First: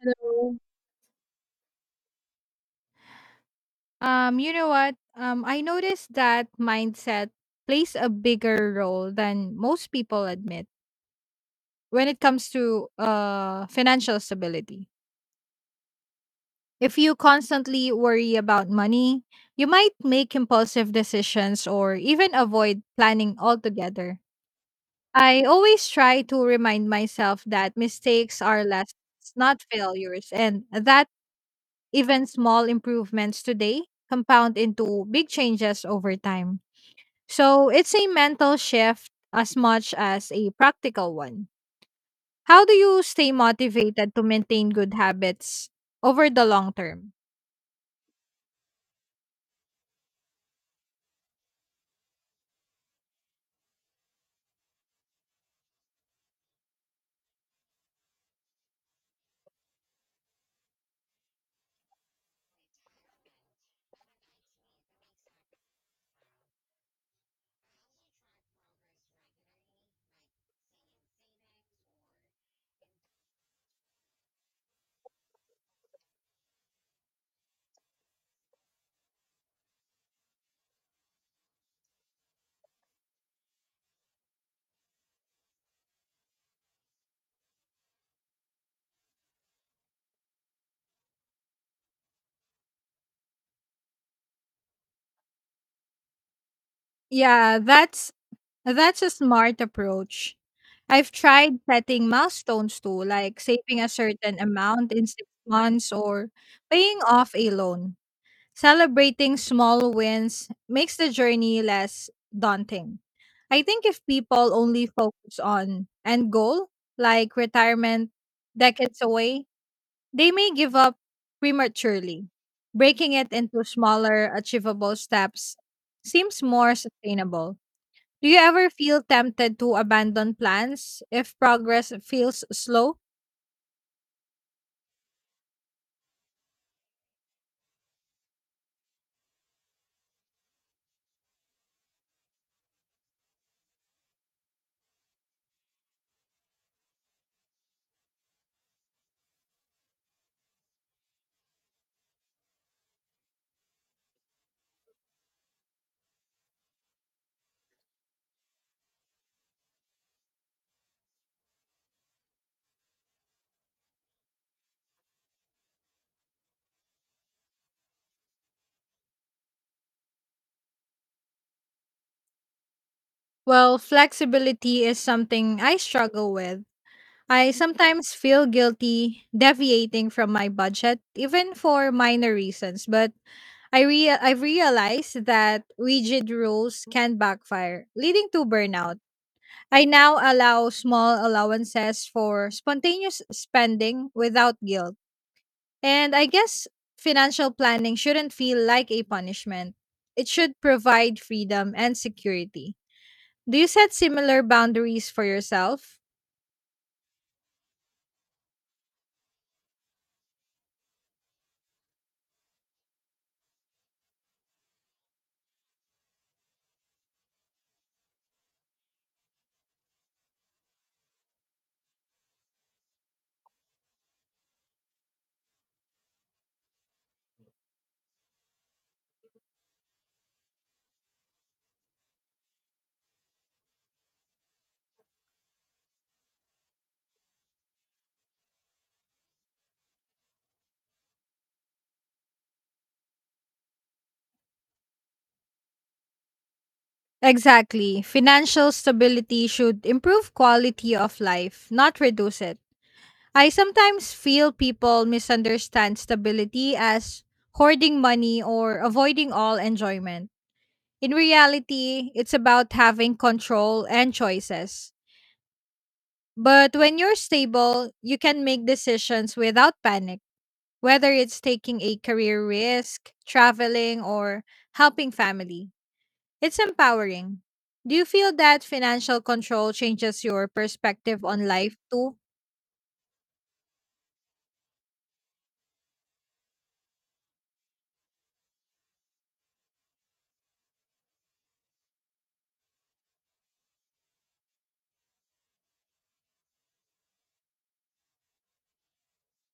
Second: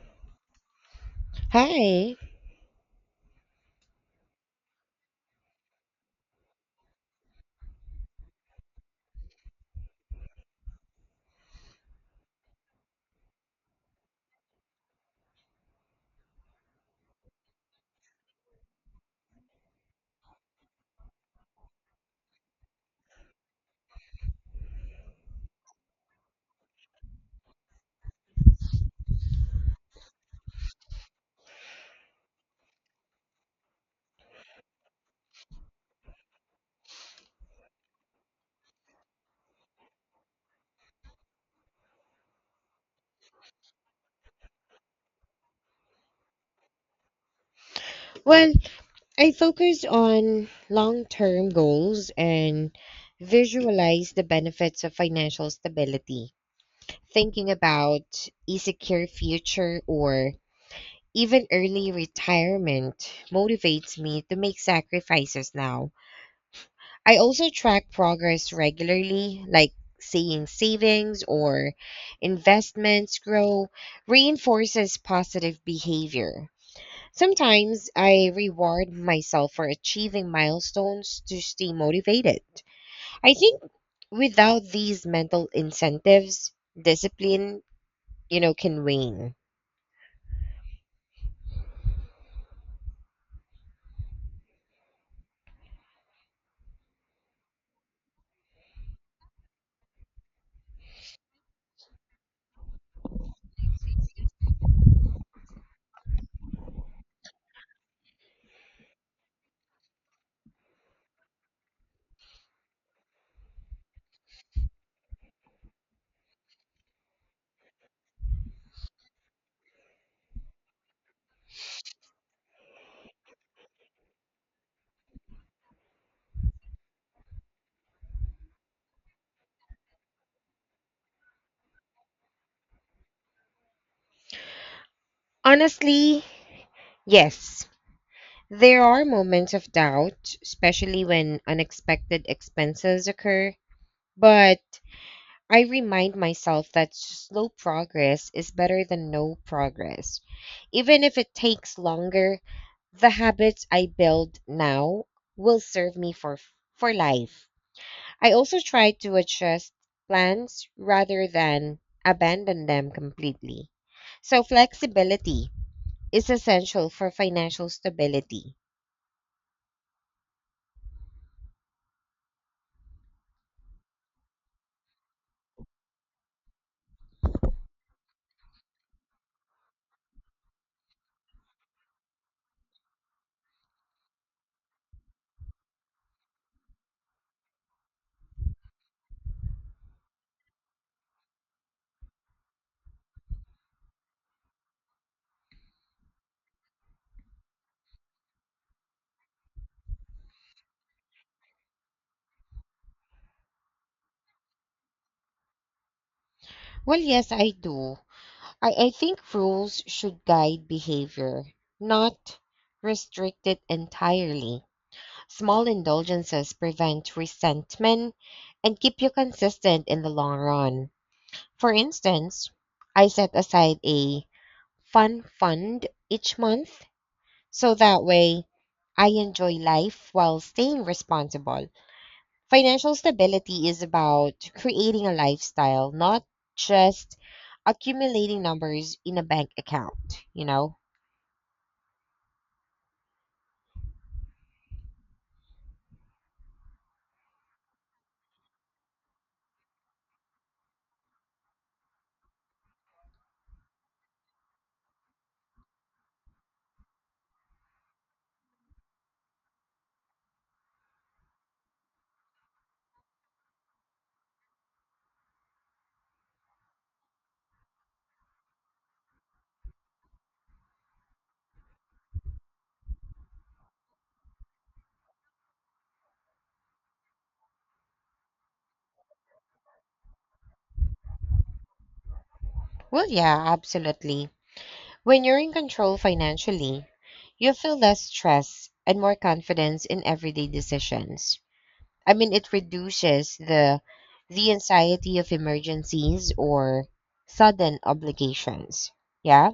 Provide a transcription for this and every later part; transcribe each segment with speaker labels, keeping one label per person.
Speaker 1: Hello.
Speaker 2: Hi.
Speaker 1: You know what? I noticed that mindset plays a bigger role than most people admit when it comes to financial stability. If you constantly worry about money, you might make impulsive decisions or even avoid planning altogether. I always try to remind myself that mistakes are lessons, not failures, and that even small improvements today compound into big changes over time. So it's a mental shift as much as a practical one. How do you stay motivated to maintain good habits over the long term?
Speaker 2: Well, I focus on long term goals and visualize the benefits of financial stability, thinking about a secure future or even early retirement motivates me to make sacrifices now. I also track progress regularly, like seeing savings or investments grow, reinforces positive behavior. Sometimes I reward myself for achieving milestones to stay motivated. I think without these mental incentives, discipline, you know, can wane.
Speaker 1: Yeah, that's a smart approach. I've tried setting milestones too, like saving a certain amount in 6 months or paying off a loan. Celebrating small wins makes the journey less daunting. I think if people only focus on end goal, like retirement decades away, they may give up prematurely. Breaking it into smaller, achievable steps seems more sustainable. Do you ever feel tempted to abandon plans if progress feels slow?
Speaker 2: Honestly, yes. There are moments of doubt, especially when unexpected expenses occur, but I remind myself that slow progress is better than no progress. Even if it takes longer, the habits I build now will serve me for life. I also try to adjust plans rather than abandon them completely. So flexibility is essential for financial stability.
Speaker 1: Well, flexibility is something I struggle with. I sometimes feel guilty deviating from my budget, even for minor reasons, but I've realized that rigid rules can backfire, leading to burnout. I now allow small allowances for spontaneous spending without guilt. And I guess financial planning shouldn't feel like a punishment. It should provide freedom and security. Do you set similar boundaries for yourself?
Speaker 2: Well, yes, I do. I think rules should guide behavior, not restrict it entirely. Small indulgences prevent resentment and keep you consistent in the long run. For instance, I set aside a fun fund each month so that way I enjoy life while staying responsible. Financial stability is about creating a lifestyle, not just accumulating numbers in a bank account, you know?
Speaker 1: Exactly. Financial stability should improve quality of life, not reduce it. I sometimes feel people misunderstand stability as hoarding money or avoiding all enjoyment. In reality, it's about having control and choices. But when you're stable, you can make decisions without panic, whether it's taking a career risk, traveling, or helping family. It's empowering. Do you feel that financial control changes your perspective on life too?
Speaker 2: Well, yeah, absolutely. When you're in control financially, you feel less stress and more confidence in everyday decisions. I mean, it reduces the anxiety of emergencies or sudden obligations. Yeah.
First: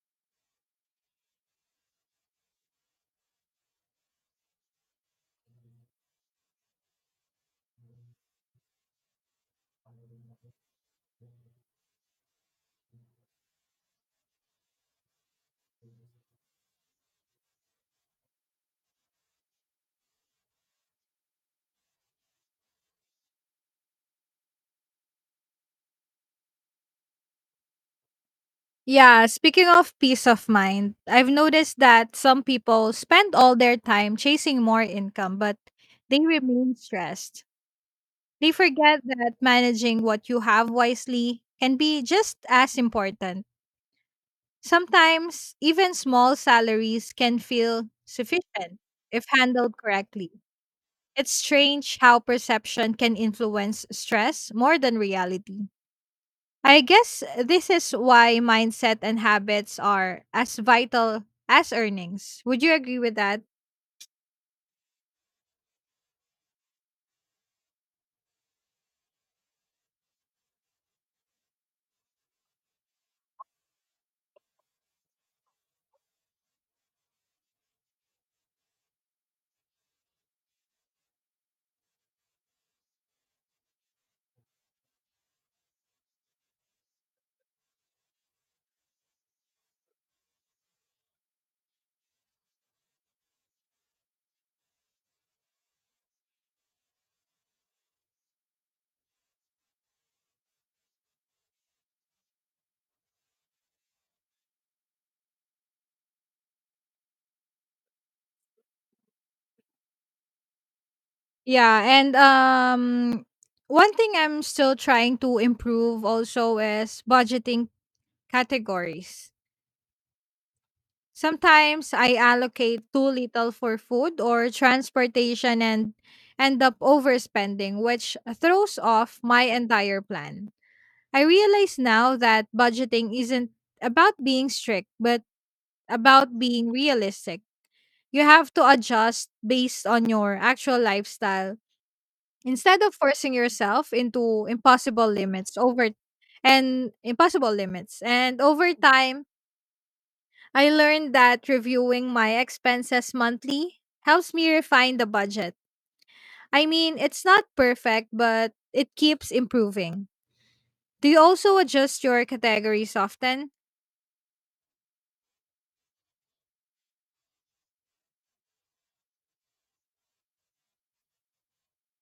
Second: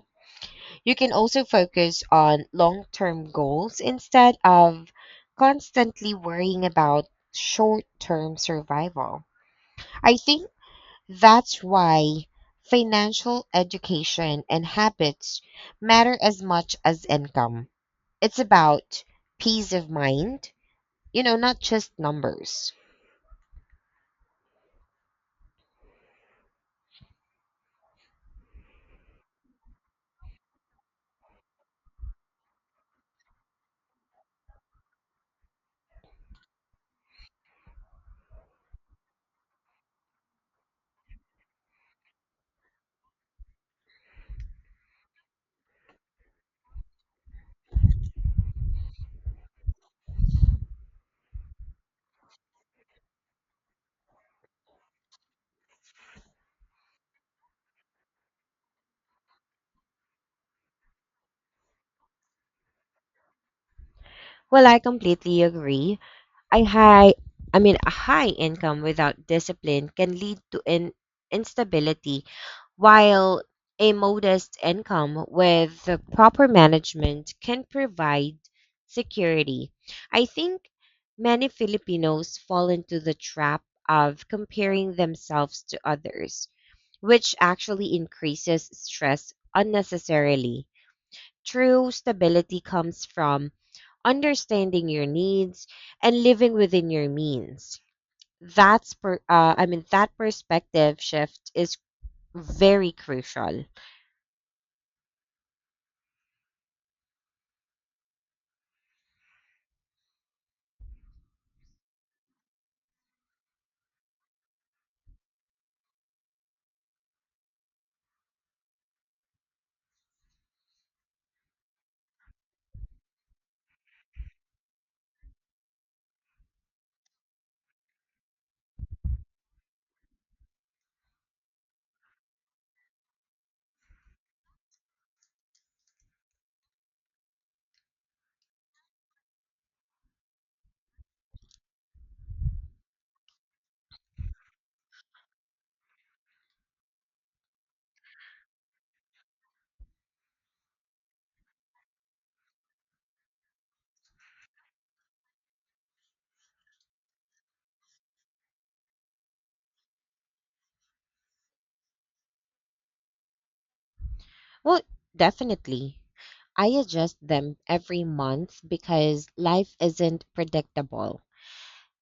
Speaker 2: You can also focus on long-term goals instead of constantly worrying about short-term survival. I think that's why financial education and habits matter as much as income. It's about peace of mind, you know, not just numbers.
Speaker 1: Yeah, speaking of peace of mind, I've noticed that some people spend all their time chasing more income, but they remain stressed. They forget that managing what you have wisely can be just as important. Sometimes, even small salaries can feel sufficient if handled correctly. It's strange how perception can influence stress more than reality. I guess this is why mindset and habits are as vital as earnings. Would you agree with that?
Speaker 2: Well, I completely agree. I high I mean a high income without discipline can lead to instability, while a modest income with the proper management can provide security. I think many Filipinos fall into the trap of comparing themselves to others, which actually increases stress unnecessarily. True stability comes from understanding your needs and living within your means. I mean that perspective shift is very crucial.
Speaker 1: Yeah, and one thing I'm still trying to improve also is budgeting categories. Sometimes I allocate too little for food or transportation and end up overspending, which throws off my entire plan. I realize now that budgeting isn't about being strict, but about being realistic. You have to adjust based on your actual lifestyle instead of forcing yourself into impossible limits over and impossible limits. And over time, I learned that reviewing my expenses monthly helps me refine the budget. I mean, it's not perfect, but it keeps improving. Do you also adjust your categories often?
Speaker 2: Well, definitely. I adjust them every month because life isn't predictable.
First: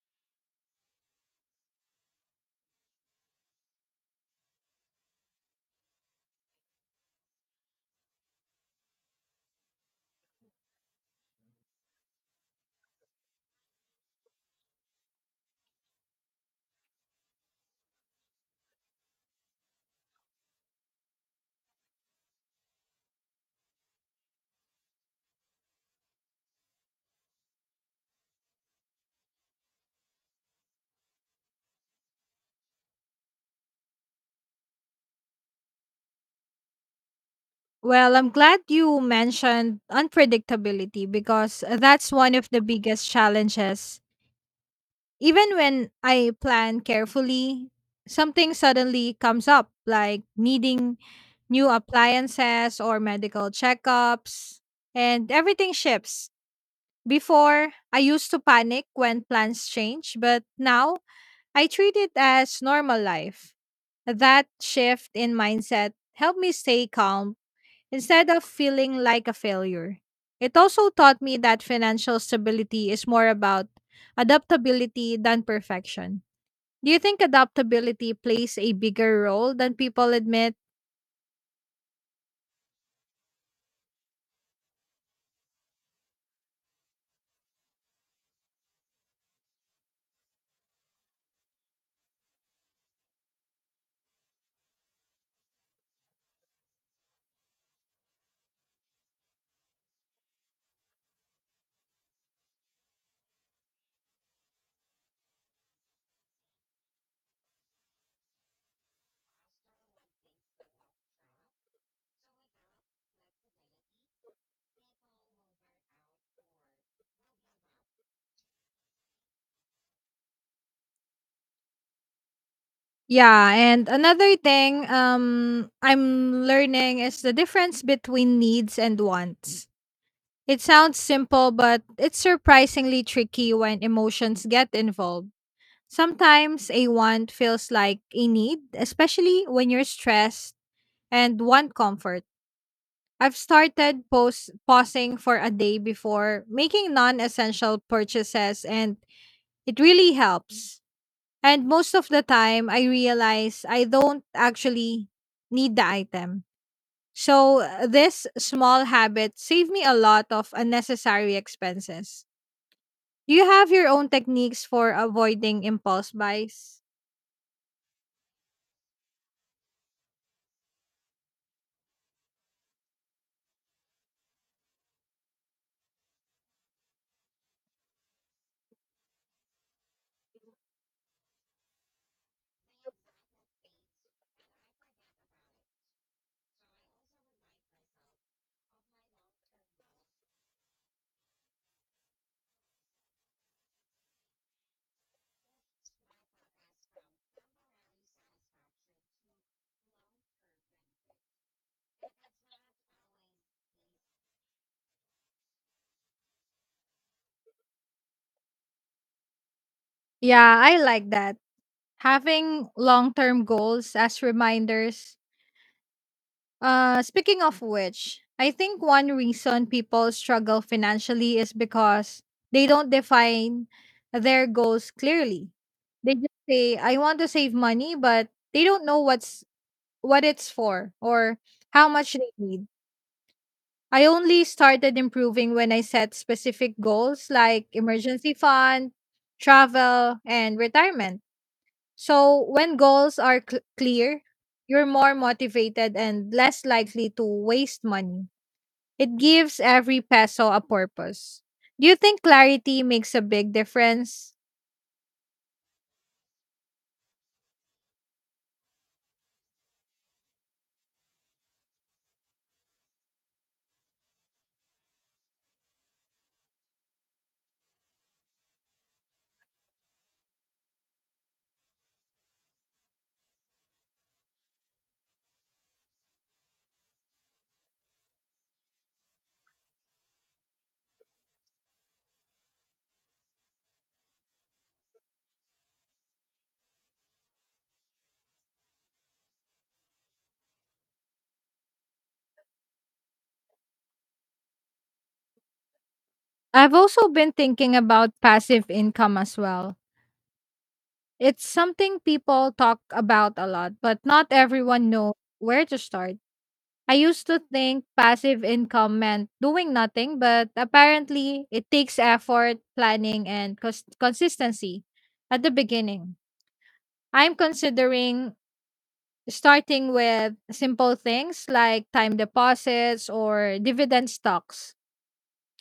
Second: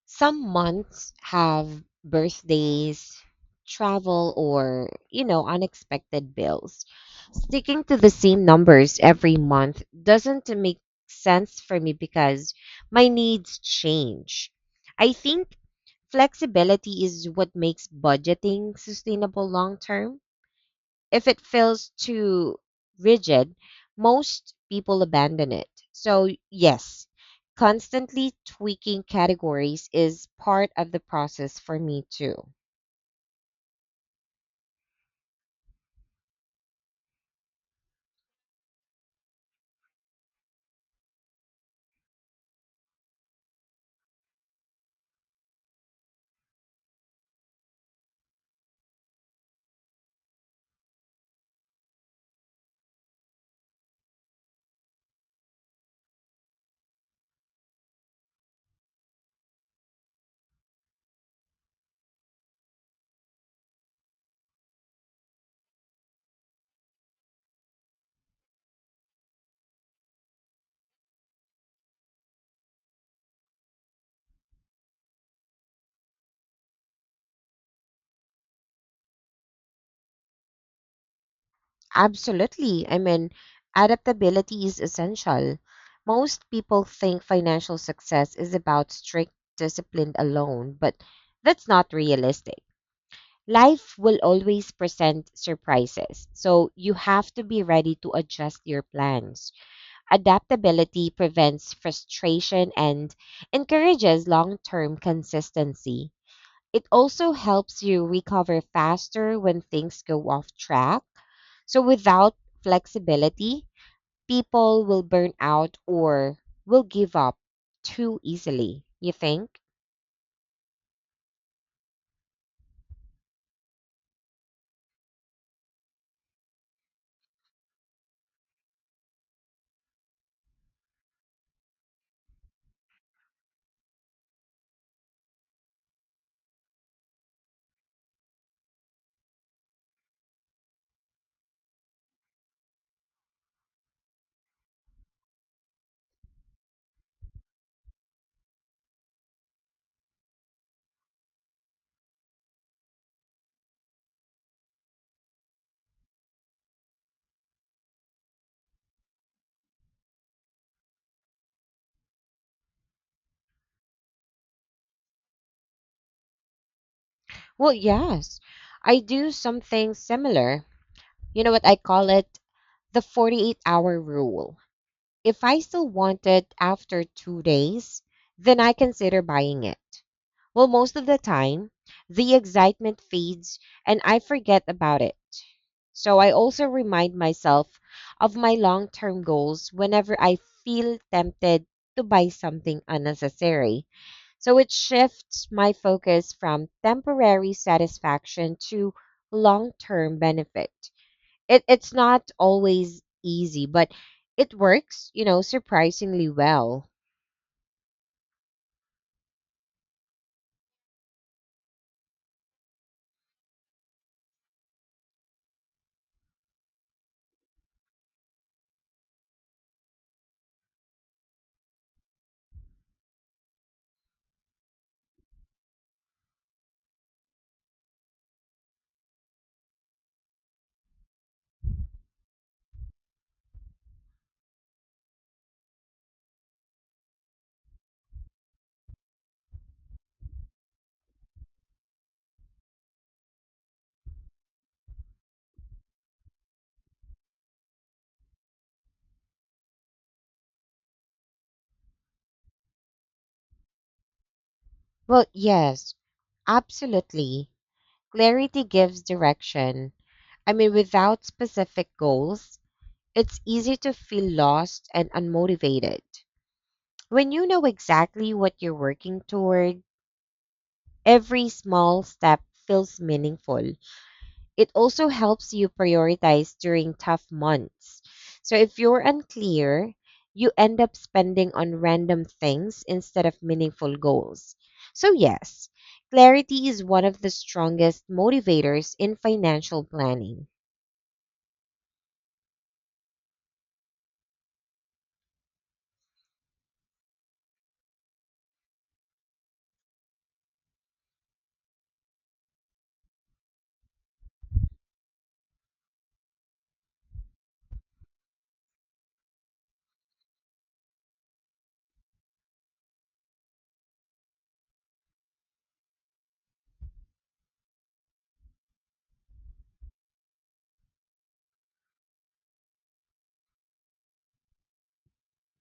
Speaker 2: Some months have birthdays, travel, or, you know, unexpected bills. Sticking to the same numbers every month doesn't make sense for me because my needs change. I think flexibility is what makes budgeting sustainable long term. If it feels too rigid, most people abandon it. So, yes, constantly tweaking categories is part of the process for me too.
Speaker 1: Well, I'm glad you mentioned unpredictability because that's one of the biggest challenges. Even when I plan carefully, something suddenly comes up, like needing new appliances or medical checkups, and everything shifts. Before, I used to panic when plans change, but now I treat it as normal life. That shift in mindset helped me stay calm instead of feeling like a failure. It also taught me that financial stability is more about adaptability than perfection. Do you think adaptability plays a bigger role than people admit?
Speaker 2: Absolutely. I mean, adaptability is essential. Most people think financial success is about strict discipline alone, but that's not realistic. Life will always present surprises, so you have to be ready to adjust your plans. Adaptability prevents frustration and encourages long term consistency. It also helps you recover faster when things go off track. So, without flexibility, people will burn out or will give up too easily, you think?
Speaker 1: Yeah, and another thing I'm learning is the difference between needs and wants. It sounds simple, but it's surprisingly tricky when emotions get involved. Sometimes a want feels like a need, especially when you're stressed. And one comfort, I've started post pausing for a day before making non essential purchases, and it really helps. And most of the time, I realize I don't actually need the item. So, this small habit saved me a lot of unnecessary expenses. Do you have your own techniques for avoiding impulse buys?
Speaker 2: Well, yes, I do something similar. You know what I call it? The 48-hour rule. If I still want it after 2 days, then I consider buying it. Well, most of the time, the excitement fades and I forget about it. So I also remind myself of my long term goals whenever I feel tempted to buy something unnecessary. So it shifts my focus from temporary satisfaction to long term benefit. It it's not always easy, but it works, you know, surprisingly well.
Speaker 1: Yeah, I like that. Having long term goals as reminders. Speaking of which, I think one reason people struggle financially is because they don't define their goals clearly. They just say, "I want to save money," but they don't know what it's for or how much they need. I only started improving when I set specific goals like emergency fund, travel, and retirement. So when goals are clear, you're more motivated and less likely to waste money. It gives every peso a purpose. Do you think clarity makes a big difference?
Speaker 2: Well, yes, absolutely. Clarity gives direction. I mean, without specific goals, it's easy to feel lost and unmotivated. When you know exactly what you're working toward, every small step feels meaningful. It also helps you prioritize during tough months. So if you're unclear, you end up spending on random things instead of meaningful goals. So, yes, clarity is one of the strongest motivators in financial planning.
Speaker 1: I've also been thinking about passive income as well. It's something people talk about a lot, but not everyone knows where to start. I used to think passive income meant doing nothing, but apparently it takes effort, planning, and consistency at the beginning. I'm considering starting with simple things like time deposits or dividend stocks.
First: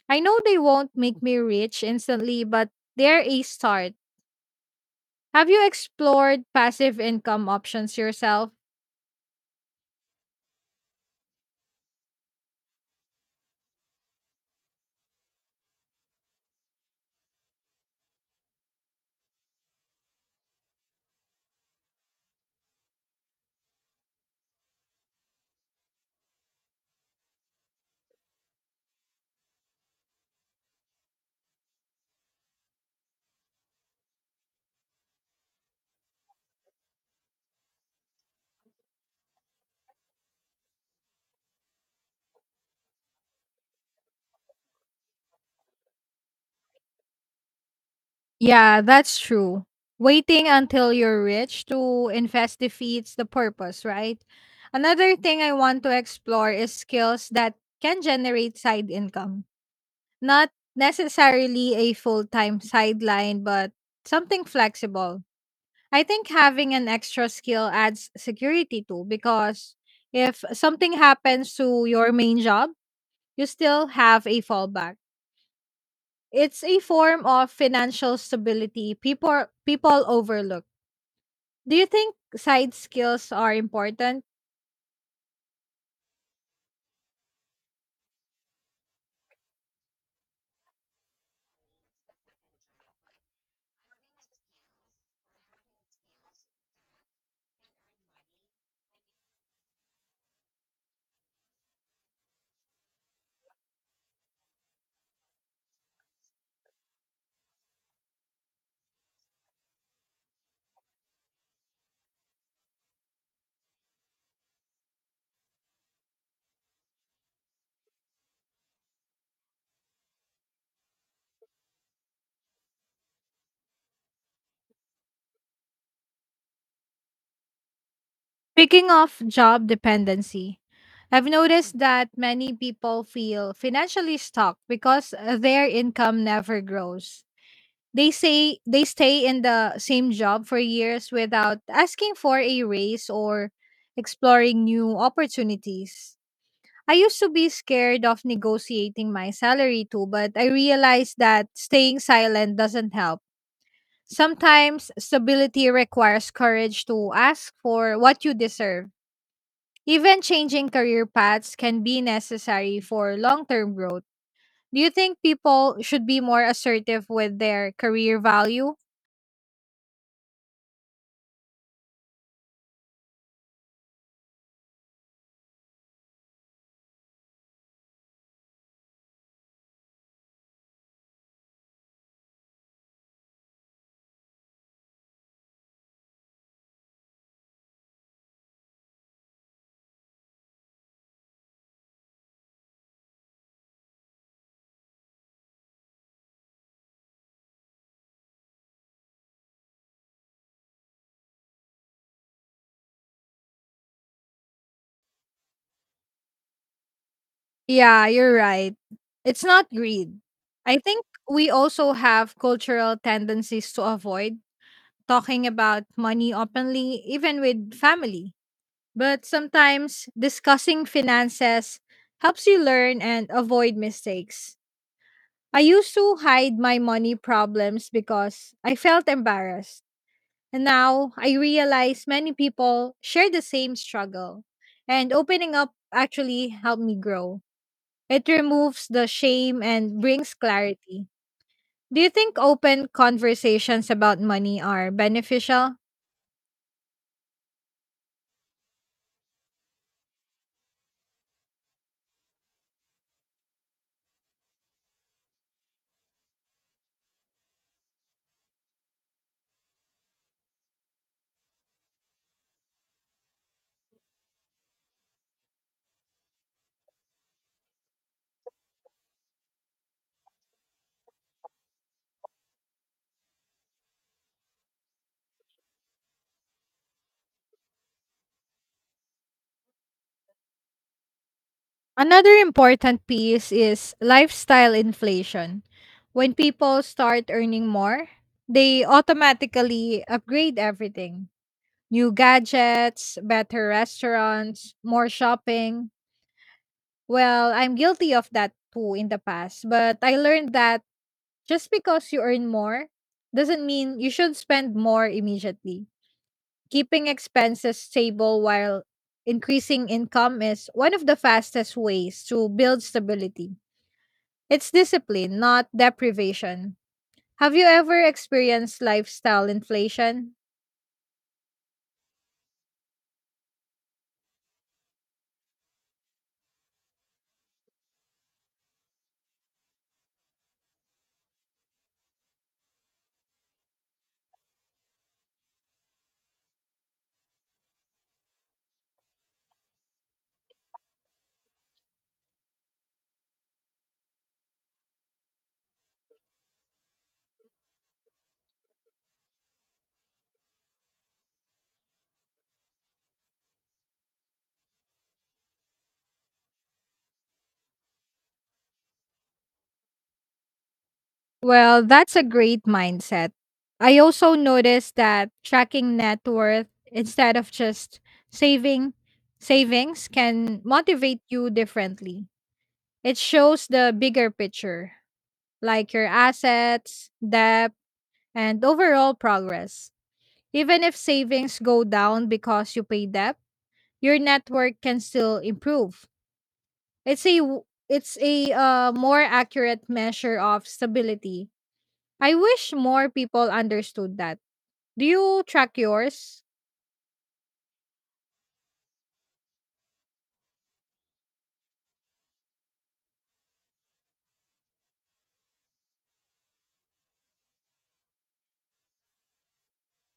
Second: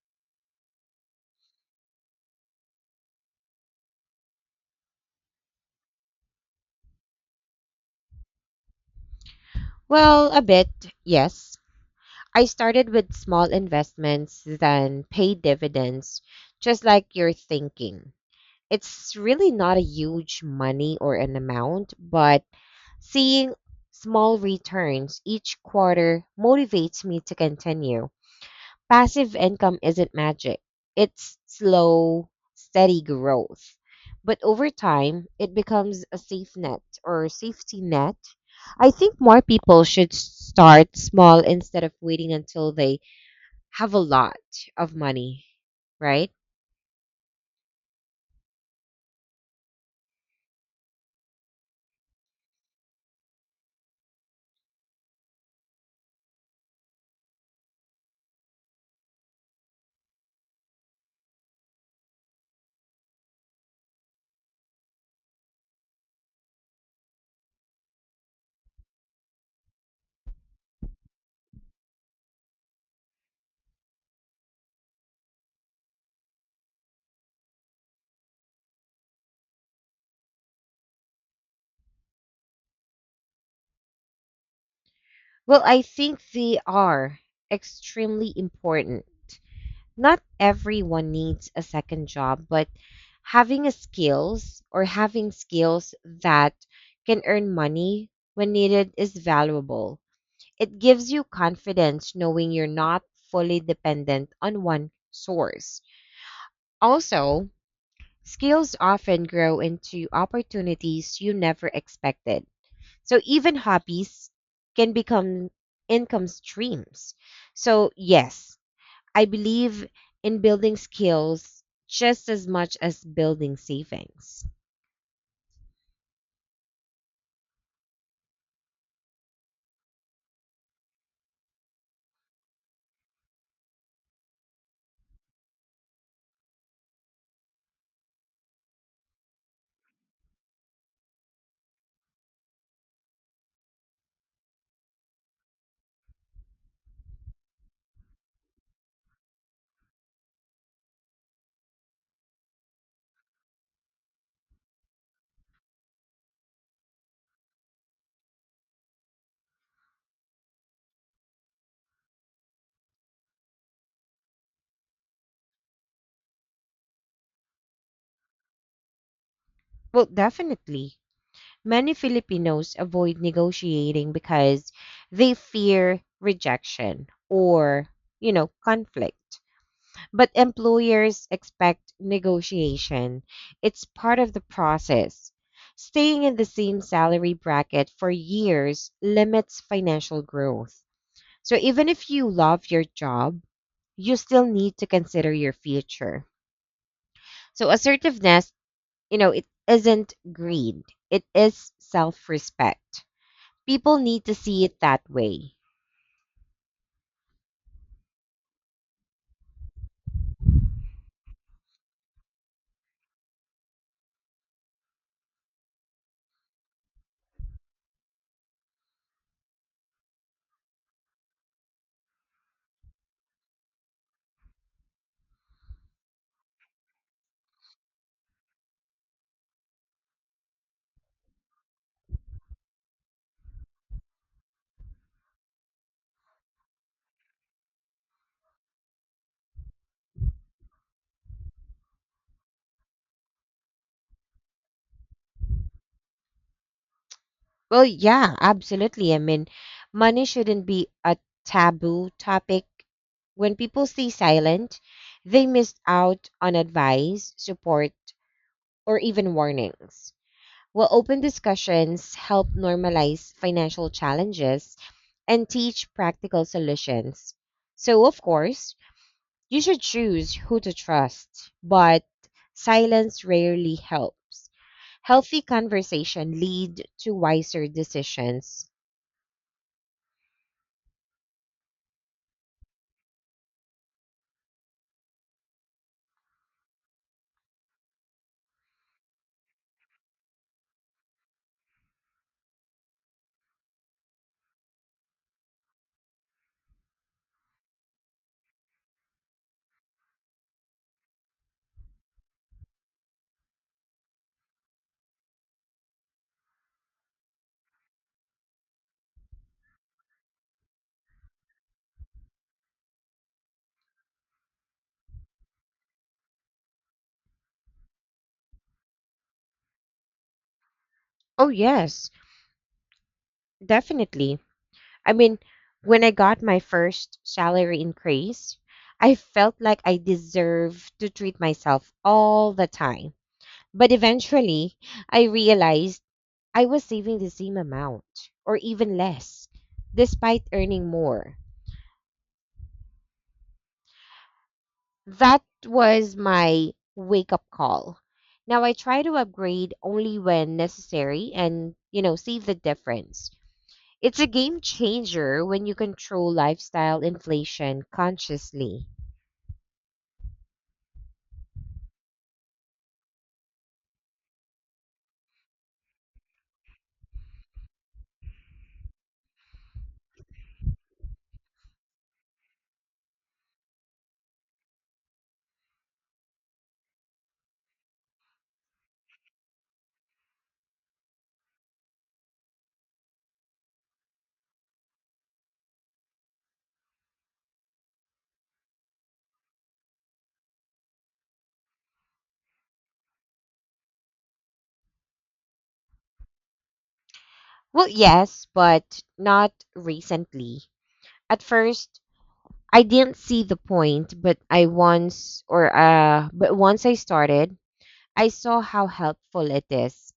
Speaker 1: I know they won't make me rich instantly, but they're a start. Have you explored passive income options yourself?
Speaker 2: Well, a bit, yes. I started with small investments, then paid dividends, just like you're thinking. It's really not a huge money or an amount, but seeing small returns each quarter motivates me to continue. Passive income isn't magic, it's slow, steady growth. But over time, it becomes a safe net or safety net. I think more people should start small instead of waiting until they have a lot of money, right?
Speaker 1: Yeah, that's true. Waiting until you're rich to invest defeats the purpose, right? Another thing I want to explore is skills that can generate side income. Not necessarily a full time sideline, but something flexible. I think having an extra skill adds security too, because if something happens to your main job, you still have a fallback. It's a form of financial stability people overlook. Do you think side skills are important?
Speaker 2: Well, I think they are extremely important. Not everyone needs a second job, but having a skills or having skills that can earn money when needed is valuable. It gives you confidence knowing you're not fully dependent on one source. Also, skills often grow into opportunities you never expected. So even hobbies can become income streams. So, yes, I believe in building skills just as much as building savings.
Speaker 1: Speaking of job dependency, I've noticed that many people feel financially stuck because their income never grows. They say they stay in the same job for years without asking for a raise or exploring new opportunities. I used to be scared of negotiating my salary too, but I realized that staying silent doesn't help. Sometimes stability requires courage to ask for what you deserve. Even changing career paths can be necessary for long term growth. Do you think people should be more assertive with their career value?
Speaker 2: Well, definitely. Many Filipinos avoid negotiating because they fear rejection or, you know, conflict. But employers expect negotiation. It's part of the process. Staying in the same salary bracket for years limits financial growth. So even if you love your job, you still need to consider your future. So assertiveness, you know, it isn't greed. It is self-respect. People need to see it that way.
Speaker 1: Yeah, you're right. It's not greed. I think we also have cultural tendencies to avoid talking about money openly, even with family. But sometimes discussing finances helps you learn and avoid mistakes. I used to hide my money problems because I felt embarrassed. And now I realize many people share the same struggle. And opening up actually helped me grow. It removes the shame and brings clarity. Do you think open conversations about money are beneficial?
Speaker 2: Well, yeah, absolutely. I mean, money shouldn't be a taboo topic. When people stay silent, they miss out on advice, support, or even warnings. Well, open discussions help normalize financial challenges and teach practical solutions. So, of course, you should choose who to trust, but silence rarely helps. Healthy conversation lead to wiser decisions.
Speaker 1: Another important piece is lifestyle inflation. When people start earning more, they automatically upgrade everything: new gadgets, better restaurants, more shopping. Well, I'm guilty of that too in the past, but I learned that just because you earn more doesn't mean you should spend more immediately. Keeping expenses stable while increasing income is one of the fastest ways to build stability. It's discipline, not deprivation. Have you ever experienced lifestyle inflation?
Speaker 2: Oh, yes, definitely. I mean, when I got my first salary increase, I felt like I deserved to treat myself all the time. But eventually, I realized I was saving the same amount or even less, despite earning more. That was my wake up call. Now I try to upgrade only when necessary and, you know, save the difference. It's a game changer when you control lifestyle inflation consciously.
Speaker 1: Well, that's a great mindset. I also noticed that tracking net worth instead of just saving savings can motivate you differently. It shows the bigger picture, like your assets, debt, and overall progress. Even if savings go down because you pay debt, your network can still improve. It's a w- it's a more accurate measure of stability. I wish more people understood that. Do you track yours?
Speaker 2: Well, yes, but not recently. At first, I didn't see the point, but I once or but once I started, I saw how helpful it is.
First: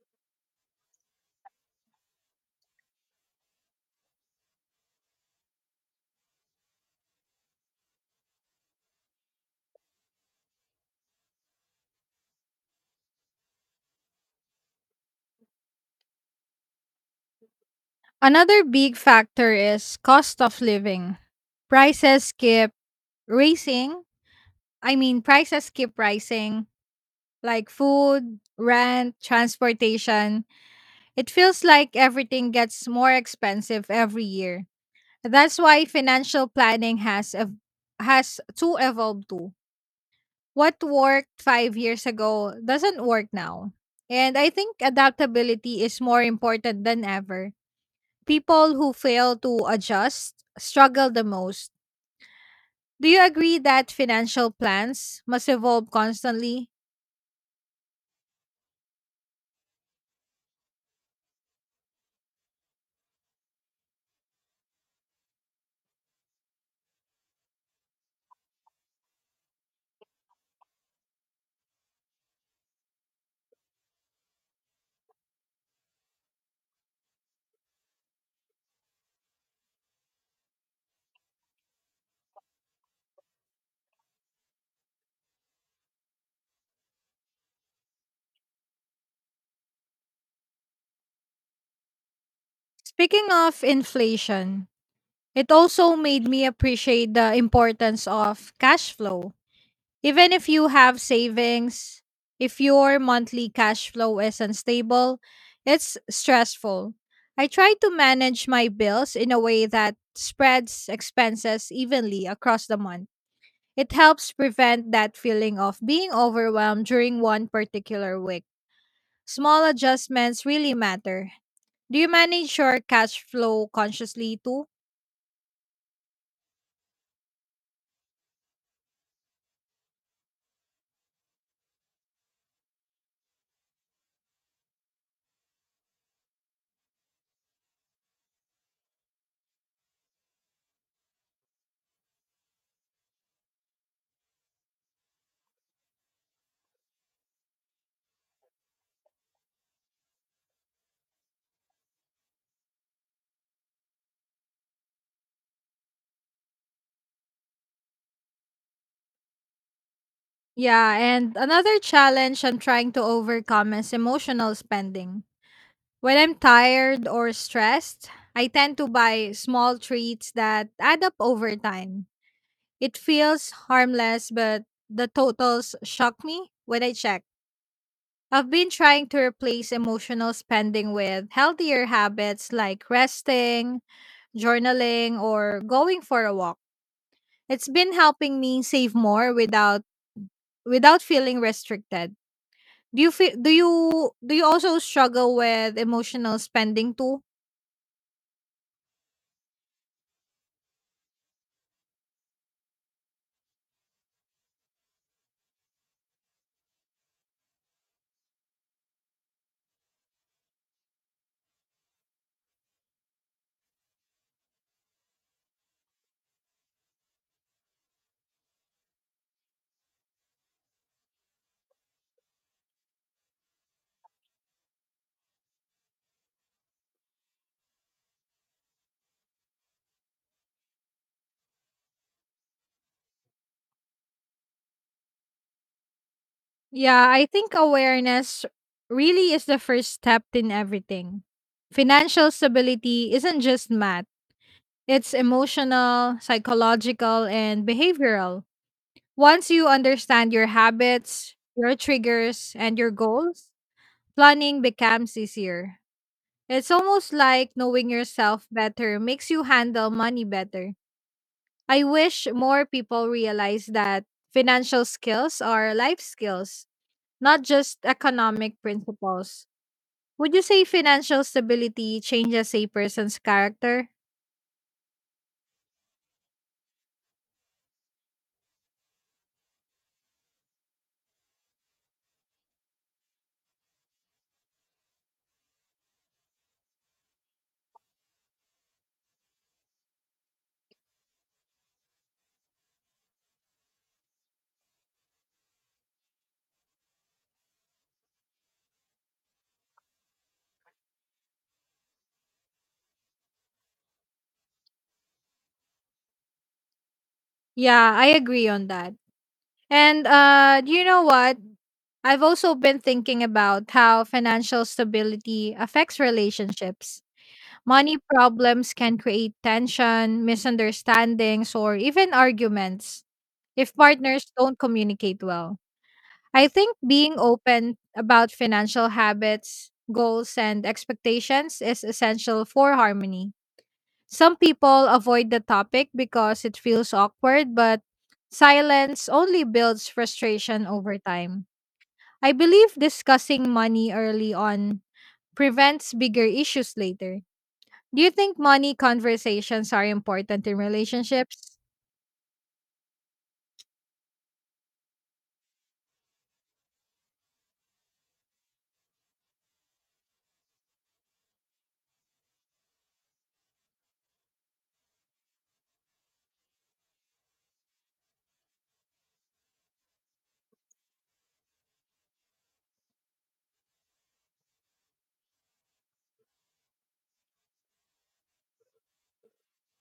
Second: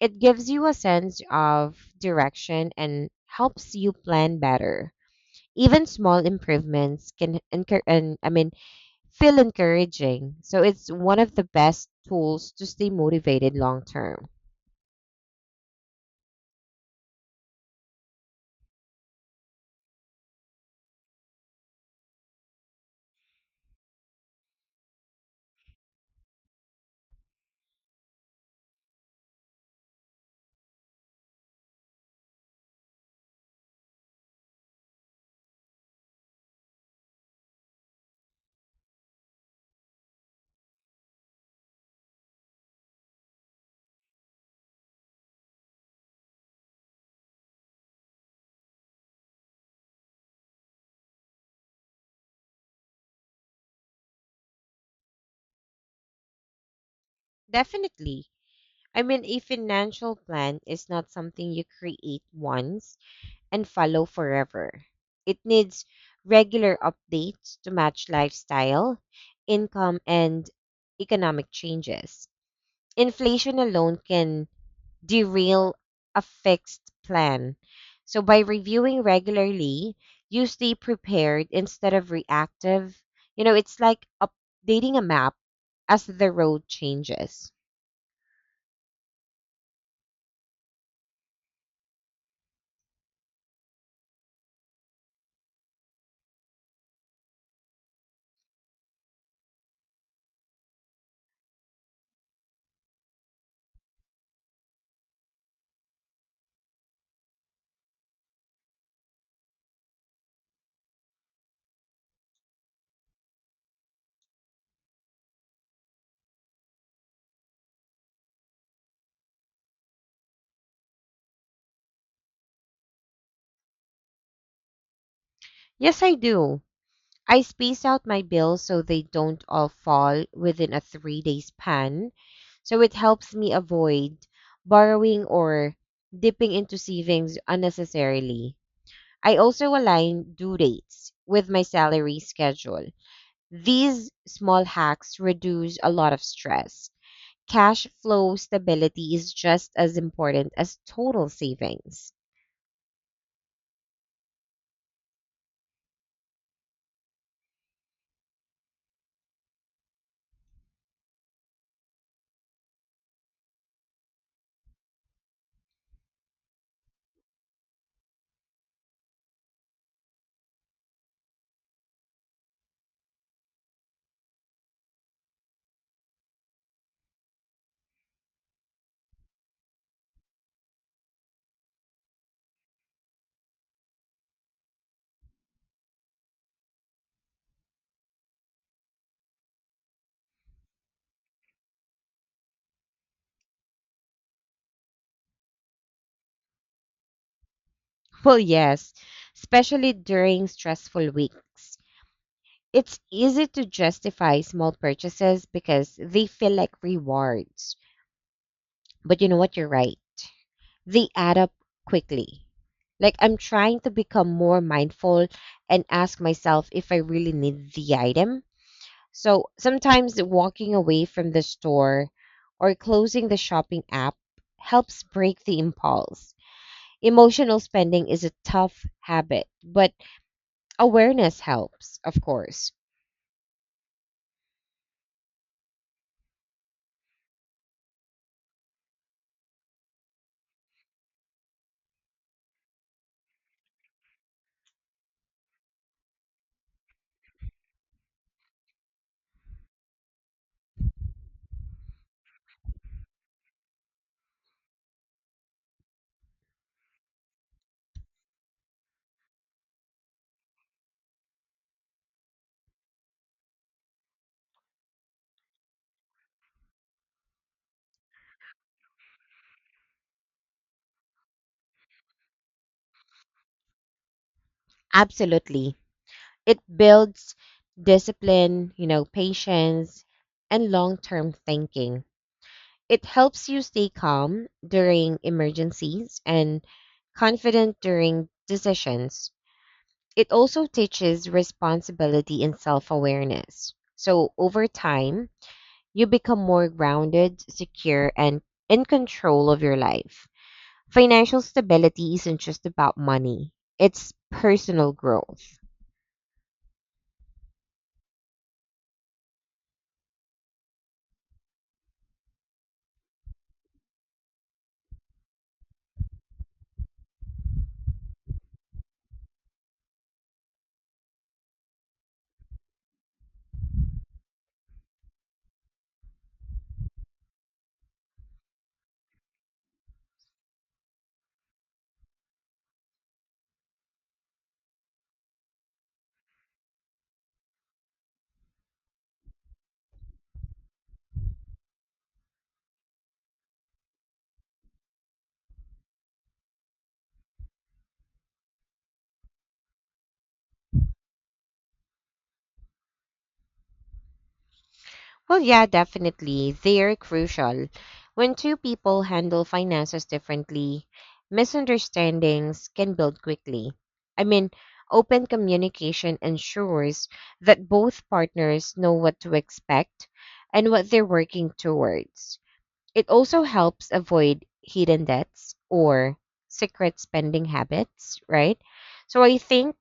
Speaker 2: It gives you a sense of direction and helps you plan better. Even small improvements can encour- and I mean feel encouraging. So it's one of the best tools to stay motivated long term.
Speaker 1: Another big factor is cost of living. Prices keep rising. Prices keep rising, like food, rent, transportation. It feels like everything gets more expensive every year. That's why financial planning has to evolve too. What worked 5 years ago doesn't work now. And I think adaptability is more important than ever. People who fail to adjust struggle the most. Do you agree that financial plans must evolve constantly?
Speaker 2: Definitely. I mean, a financial plan is not something you create once and follow forever. It needs regular updates to match lifestyle, income, and economic changes. Inflation alone can derail a fixed plan. So, by reviewing regularly, you stay prepared instead of reactive. You know, it's like updating a map as the road changes.
Speaker 1: Speaking of inflation, it also made me appreciate the importance of cash flow. Even if you have savings, if your monthly cash flow is unstable, it's stressful. I try to manage my bills in a way that spreads expenses evenly across the month. It helps prevent that feeling of being overwhelmed during one particular week. Small adjustments really matter. Do you manage your cash flow consciously too?
Speaker 2: Yes, I do. I space out my bills so they don't all fall within a 3 day span. So it helps me avoid borrowing or dipping into savings unnecessarily. I also align due dates with my salary schedule. These small hacks reduce a lot of stress. Cash flow stability is just as important as total savings.
Speaker 1: Yeah, and another challenge I'm trying to overcome is emotional spending. When I'm tired or stressed, I tend to buy small treats that add up over time. It feels harmless, but the totals shock me when I check. I've been trying to replace emotional spending with healthier habits like resting, journaling, or going for a walk. It's been helping me save more without feeling restricted. Do you feel, do you also struggle with emotional spending too?
Speaker 2: Well, yes, especially during stressful weeks. It's easy to justify small purchases because they feel like rewards. But you know what? You're right. They add up quickly. Like I'm trying to become more mindful and ask myself if I really need the item. So sometimes walking away from the store or closing the shopping app helps break the impulse. Emotional spending is a tough habit, but awareness helps, of course.
Speaker 1: Yeah, I think awareness really is the first step in everything. Financial stability isn't just math, it's emotional, psychological, and behavioral. Once you understand your habits, your triggers, and your goals, planning becomes easier. It's almost like knowing yourself better makes you handle money better. I wish more people realize that financial skills are life skills, not just economic principles. Would you say financial stability changes a person's character?
Speaker 2: Absolutely. It builds discipline, you know, patience, and long term thinking. It helps you stay calm during emergencies and confident during decisions. It also teaches responsibility and self awareness. So, over time, you become more grounded, secure, and in control of your life. Financial stability isn't just about money, it's personal growth.
Speaker 1: Yeah, I agree on that. And do you know what? I've also been thinking about how financial stability affects relationships. Money problems can create tension, misunderstandings, or even arguments if partners don't communicate well. I think being open about financial habits, goals, and expectations is essential for harmony. Some people avoid the topic because it feels awkward, but silence only builds frustration over time. I believe discussing money early on prevents bigger issues later. Do you think money conversations are important in relationships?
Speaker 2: Well, yeah, definitely. They're crucial. When two people handle finances differently, misunderstandings can build quickly. I mean, open communication ensures that both partners know what to expect and what they're working towards. It also helps avoid hidden debts or secret spending habits, right? So I think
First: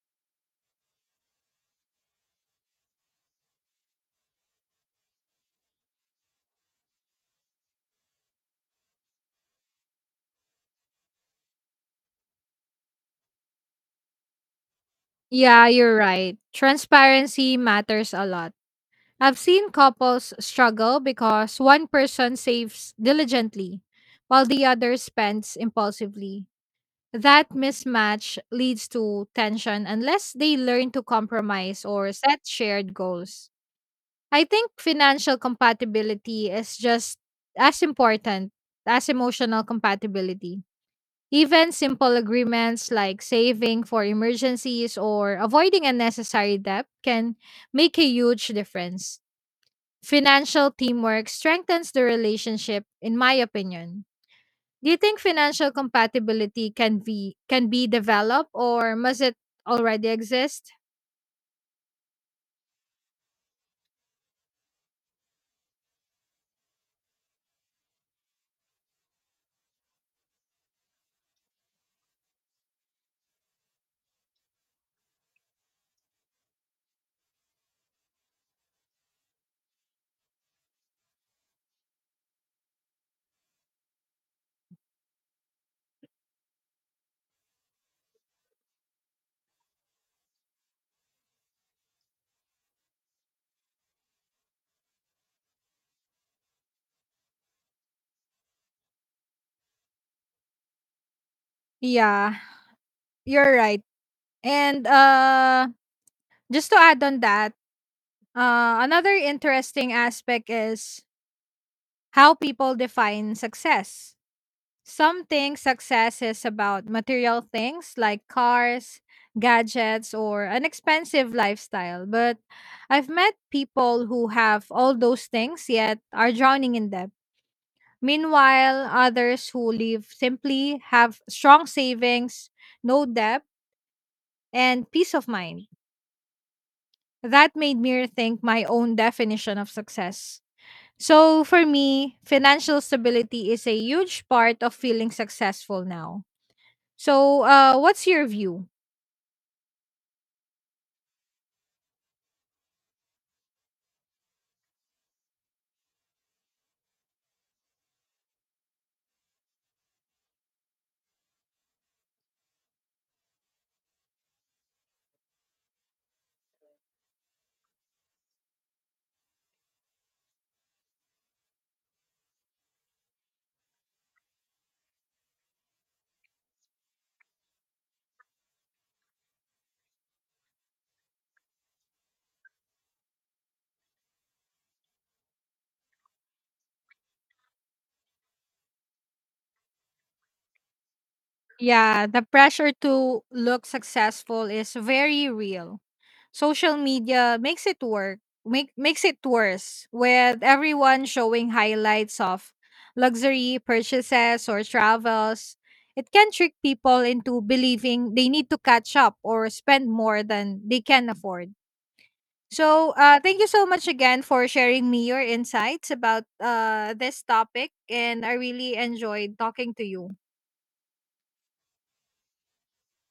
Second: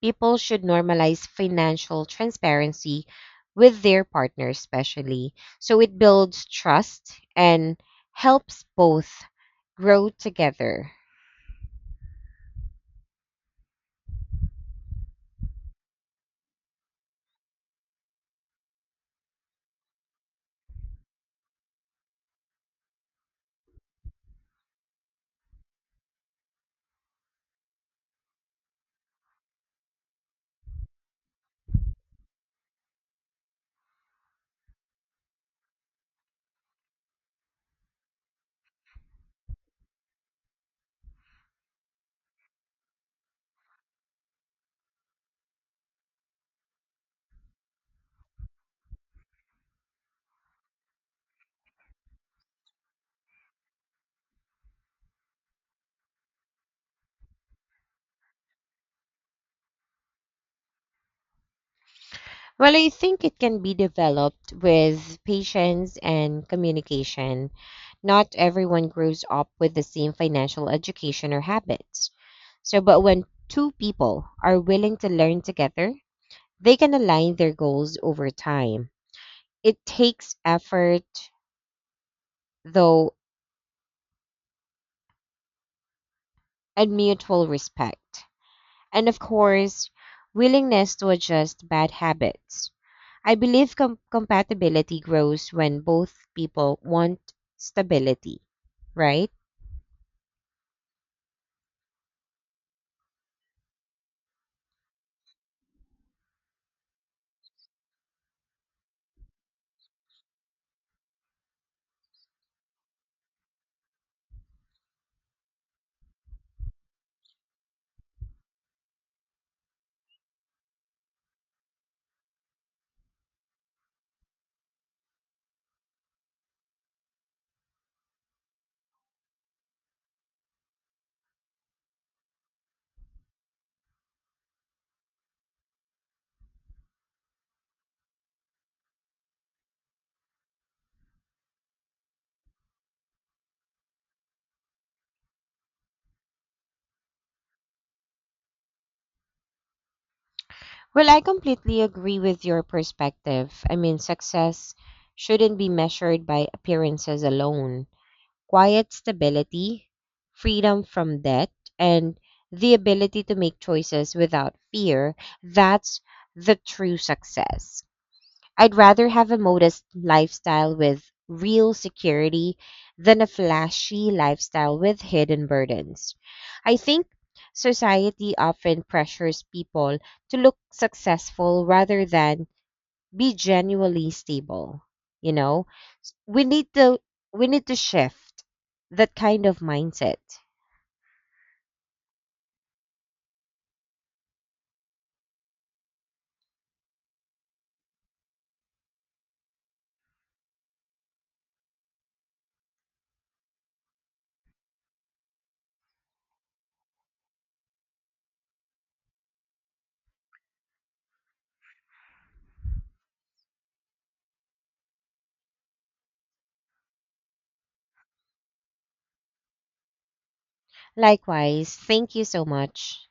Speaker 2: people should normalize financial transparency with their partners, especially. So it builds trust and helps both grow together.
Speaker 1: Yeah, you're right. Transparency matters a lot. I've seen couples struggle because one person saves diligently while the other spends impulsively. That mismatch leads to tension unless they learn to compromise or set shared goals. I think financial compatibility is just as important as emotional compatibility. Even simple agreements like saving for emergencies or avoiding unnecessary debt can make a huge difference. Financial teamwork strengthens the relationship in my opinion. Do you think financial compatibility can be developed or must it already exist?
Speaker 2: Well, I think it can be developed with patience and communication. Not everyone grows up with the same financial education or habits. So, but when two people are willing to learn together, they can align their goals over time. It takes effort, though, and mutual respect, and of course, willingness to adjust bad habits. I believe compatibility grows when both people want stability, right?
Speaker 1: Yeah, you're right. And just to add on that, another interesting aspect is how people define success. Some think success is about material things like cars, gadgets, or an expensive lifestyle. But I've met people who have all those things yet are drowning in debt. Meanwhile, others who live simply have strong savings, no debt, and peace of mind. That made me rethink my own definition of success. So, for me, financial stability is a huge part of feeling successful now. So, what's your view?
Speaker 2: Well, I completely agree with your perspective. I mean, success shouldn't be measured by appearances alone. Quiet stability, freedom from debt, and the ability to make choices without fear, that's the true success. I'd rather have a modest lifestyle with real security than a flashy lifestyle with hidden burdens. I think society often pressures people to look successful rather than be genuinely stable. You know, we need to we need to shift that kind of mindset.
Speaker 1: Yeah, the pressure to look successful is very real. Social media makes it worse with everyone showing highlights of luxury purchases or travels. It can trick people into believing they need to catch up or spend more than they can afford. So, thank you so much again for sharing me your insights about this topic, and I really enjoyed talking to you.
Speaker 2: Likewise, thank you so much.